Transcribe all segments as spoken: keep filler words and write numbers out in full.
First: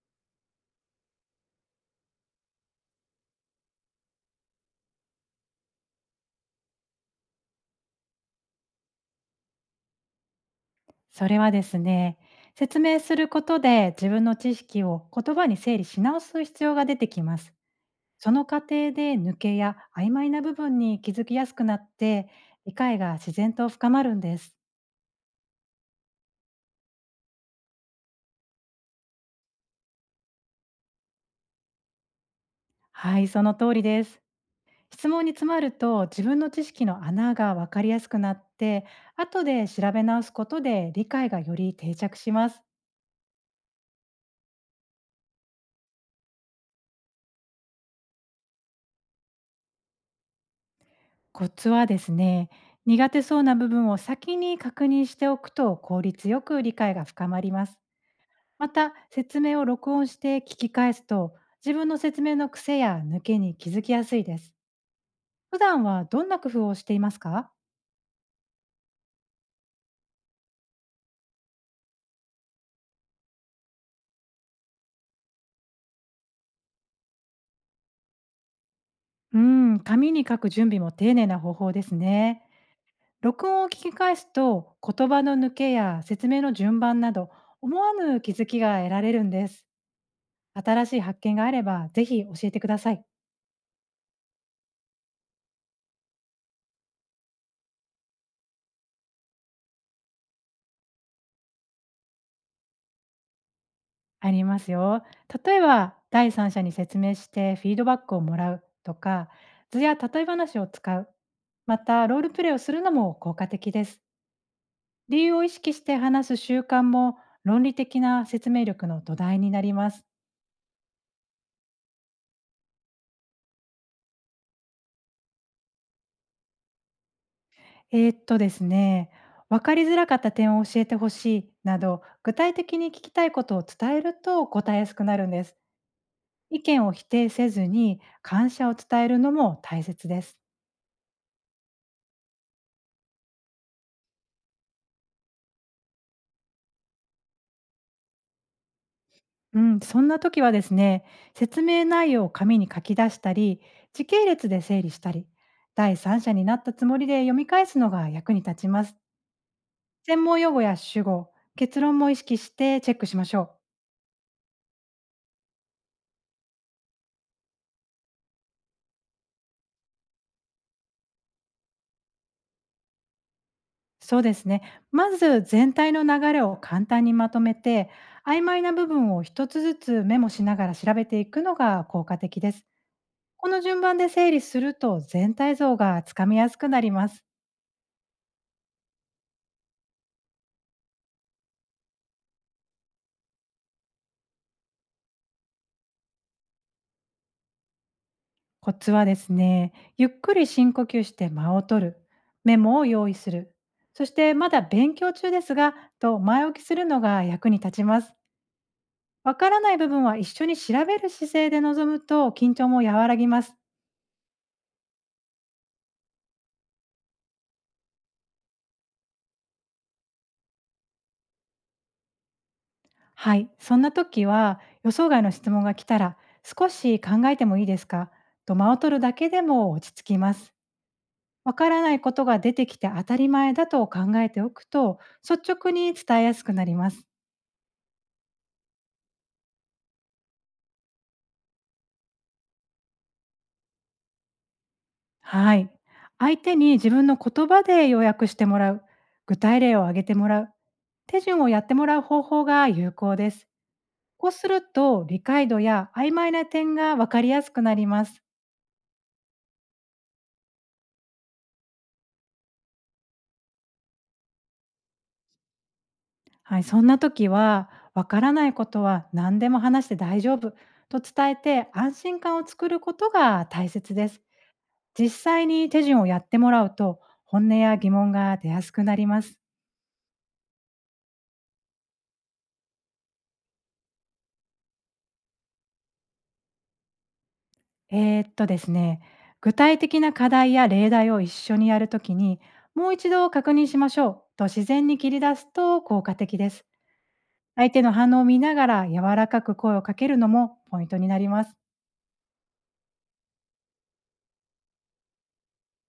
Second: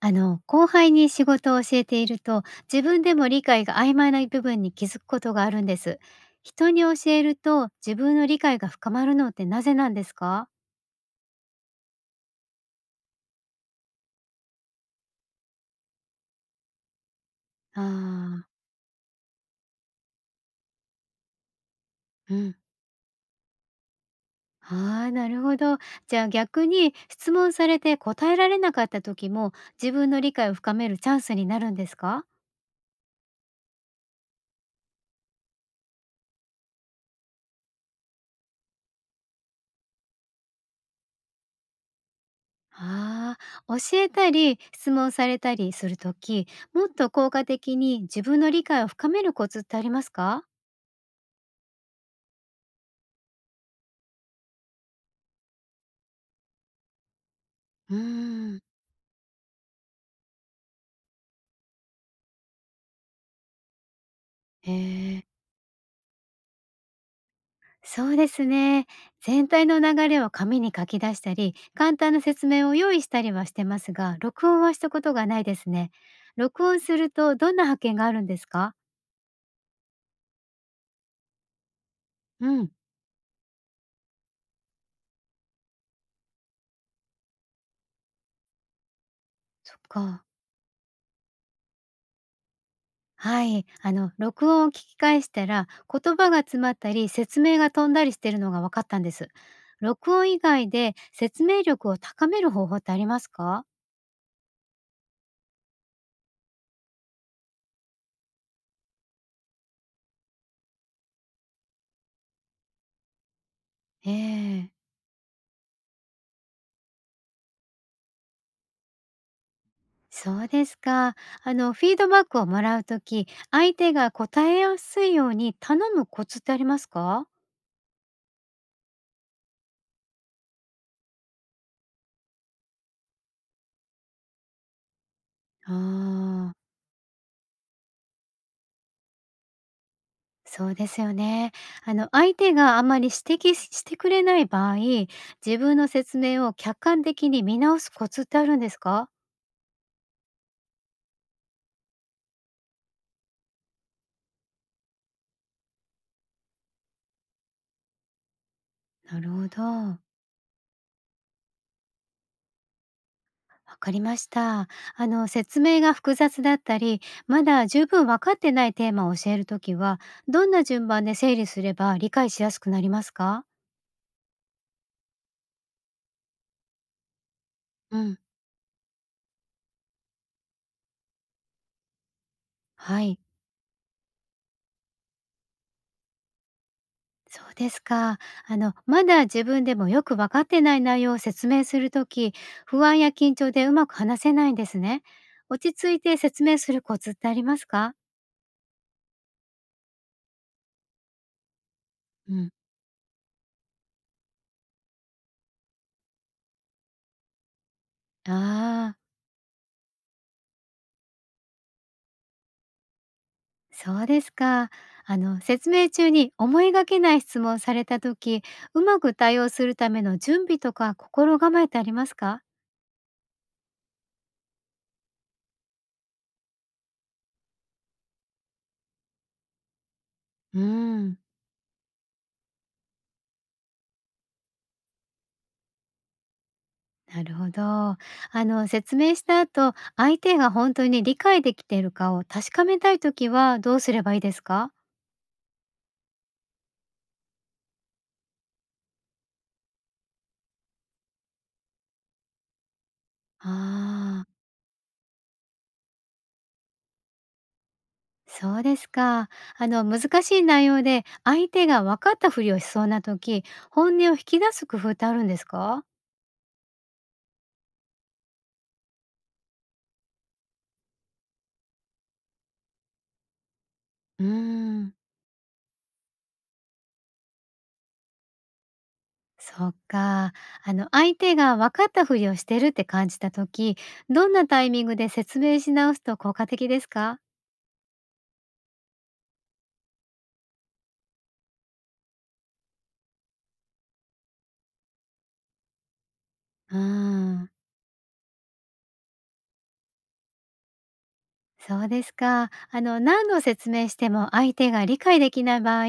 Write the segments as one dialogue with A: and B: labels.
A: あの、後輩に仕事を教えていると、自分でも理解が曖昧な部分に気づくことがあるんです。人に教えると、自分の理解が深まるのってなぜなんですか？
B: それはですね、説明することで自分の知識を言葉に整理し直す必要が出てきます。その
A: ああ
B: 過程で抜けや曖昧な部分に気づきやすくなって、
A: ー、うん。
B: 理解が自然と深まるんです。
A: ああ、なるほど。じゃあ逆に、質問されて答えられなかった時も、自分の理解を深めるチャンスになるんですか？
B: はい、その通りです。質問に詰まると自分の知識の穴がわかりやすくなって、後で調べ直すことで理解がより定着します。
A: ああー、教えたり、質問されたりする時、もっと効果的に自分の理解を深めるコツってありますか？
B: コツはですね、苦手そうな部分を先に確認しておくと効率よく理解が深まります。
A: うーん。
B: また、説明を録音して聞き返すと、自分の説明の癖や抜けに気づきやすいです。
A: へえ。
B: 普段はどんな工夫をしていますか？
A: そうですね。全体の流れを紙に書き出したり、簡単な説明を用意したりはしてますが、録音はしたことがないですね。録音するとどんな発見があるんですか？
B: うーん、紙に書く準備も丁寧な方法ですね。
A: うん、
B: 録音を聞き返すと、言葉の抜けや説明の順番など、思わぬ気づきが得られるんです。
A: そっか。
B: 新しい発見があれば、ぜひ教えてください。
A: はい。あの、録音を聞き返したら、言葉が詰まったり、説明が飛んだりしてるのが分かったんです。録音以外で説明力を高める方法ってありますか？
B: ありますよ。例えば、第三者に説明してフィードバックをもらうとか、図や例え話を使う。また、ロールプレイをするのも効果的です。
A: ええ。
B: 理由を意識して話す習慣も論理的な説明力の土台になります。
A: そうですか。あの、フィードバックをもらうとき、相手が答えやすいように頼むコツってありますか？
B: えーっとですね、分かりづらかった点を教えてほしいなど、具体的に聞きたいことを伝えると答えやすくなるんです。
A: あ
B: 意
A: あ、
B: 見を否定せずに感謝を伝えるのも大切です。
A: そうですよね。あの、相手があまり指摘ししてくれない場合、自分の説明を客観的に見直すコツってあるんですか？
B: うん、そんな時はですね、説明内容を紙に書き出したり、時系列で整理したり、第三者になったつもりで読み返すのが役に立ちます。
A: なるほど。
B: 専門用語や主語、結論も意識してチェックしましょう。
A: わかりました。あの、説明が複雑だったり、まだ十分分かってないテーマを教えるときは、どんな順番で整理すれば理解しやすくなりますか？
B: そうですね。まず全体の流れを簡単にまとめて、
A: うん。
B: 曖昧な部分を一つずつメモしながら調べていくのが効果的です。
A: はい。
B: この順番で整理すると全体像がつかみやすくなります。
A: そうですか。あの、まだ自分でもよく分かってない内容を説明するとき、不安や緊張でうまく話せないんですね。落ち着いて説明するコツってありますか？
B: コツはですね、ゆっくり深呼吸して間を取る、
A: うん。
B: メモを用意する、そしてまだ勉強中ですが、と前置きするのが役に立ちます。
A: ああ、
B: わからない部分は一緒に調べる姿勢で臨むと緊張も和らぎます。
A: そうですか。あの、説明中に思いがけない質問をされたとき、うまく対応するための準備とか心構えってありますか？
B: はい、そんな時は予想外の質問が来たら少し考えてもいいですかと間を取るだけでも落ち着きます。
A: うん。
B: わからないことが出てきて当たり前だと考えておくと率直に伝えやすくなります。
A: なるほど。あの、説明した後、相手が本当に理解できているかを確かめたいときはどうすればいいですか？
B: はい、相手に自分の言葉で要約してもらう、具体例を挙げてもらう、手順をやってもらう方法が有効です。
A: ああ、
B: こうすると、理解度や曖昧な点が分かりやすくなります。
A: そうですか。あの、難しい内容で相手が分かったふりをしそうな時、本音を引き出す工夫ってあるんですか？
B: はい、そんな時は、分からないことは何でも話して大丈夫と伝えて安心感を作ることが大切で
A: う
B: す。
A: ーん。
B: 実際に手順をやってもらうと、本音や疑問が出やすくなります。
A: そっか。あの、相手が分かったふりをしてるって感じた時、どんなタイミングで説明し直すと効果的ですか？
B: えー、っとですね、具体的な課題や例題を一緒にやるときに、もう一度確認しましょうと自然に切り出すと効果的です。
A: うーん。
B: 相手の反応を見ながら柔らかく声をかけるのもポイントになります。
A: そうですか。あの、何度説明しても相手が理解できない場合、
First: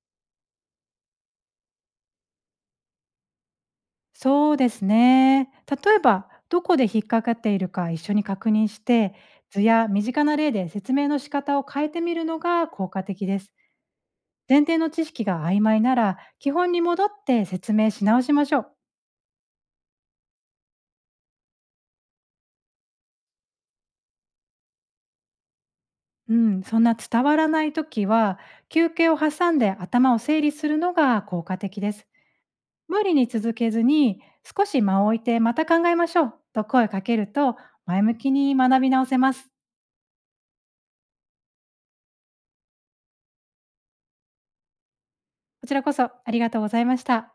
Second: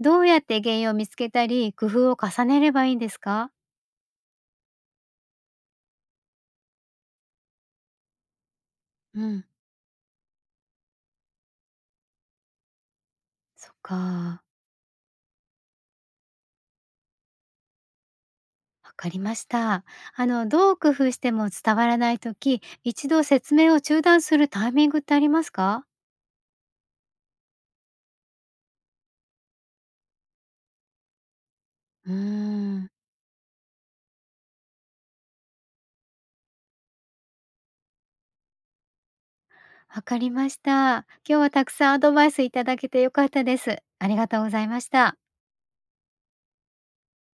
A: どうやって原因を見つけたり、工夫を重ねればいいんですか？
B: そうですね。例えば、どこで引っかかっているか一緒に確認して、
A: うん。
B: 図や身近な例で説明の仕方を変えてみるのが効果的です。
A: そっか。
B: 前提の知識が曖昧なら、基本に戻って説明し直しましょう。
A: わかりました。あの、どう工夫しても伝わらないとき、一度説明を中断するタイミングってありますか？
B: うん、そんな伝わらないときは、休憩を挟んで頭を整理するのが効果的です。
A: うーん、
B: 無理に続けずに、少し間を置いてまた考えましょうと声をかけると、前向きに学び直せます。
A: わかりました。今日はたくさんアドバイスいただけてよかったです。ありがとうございました。
B: こちらこそありがとうございました。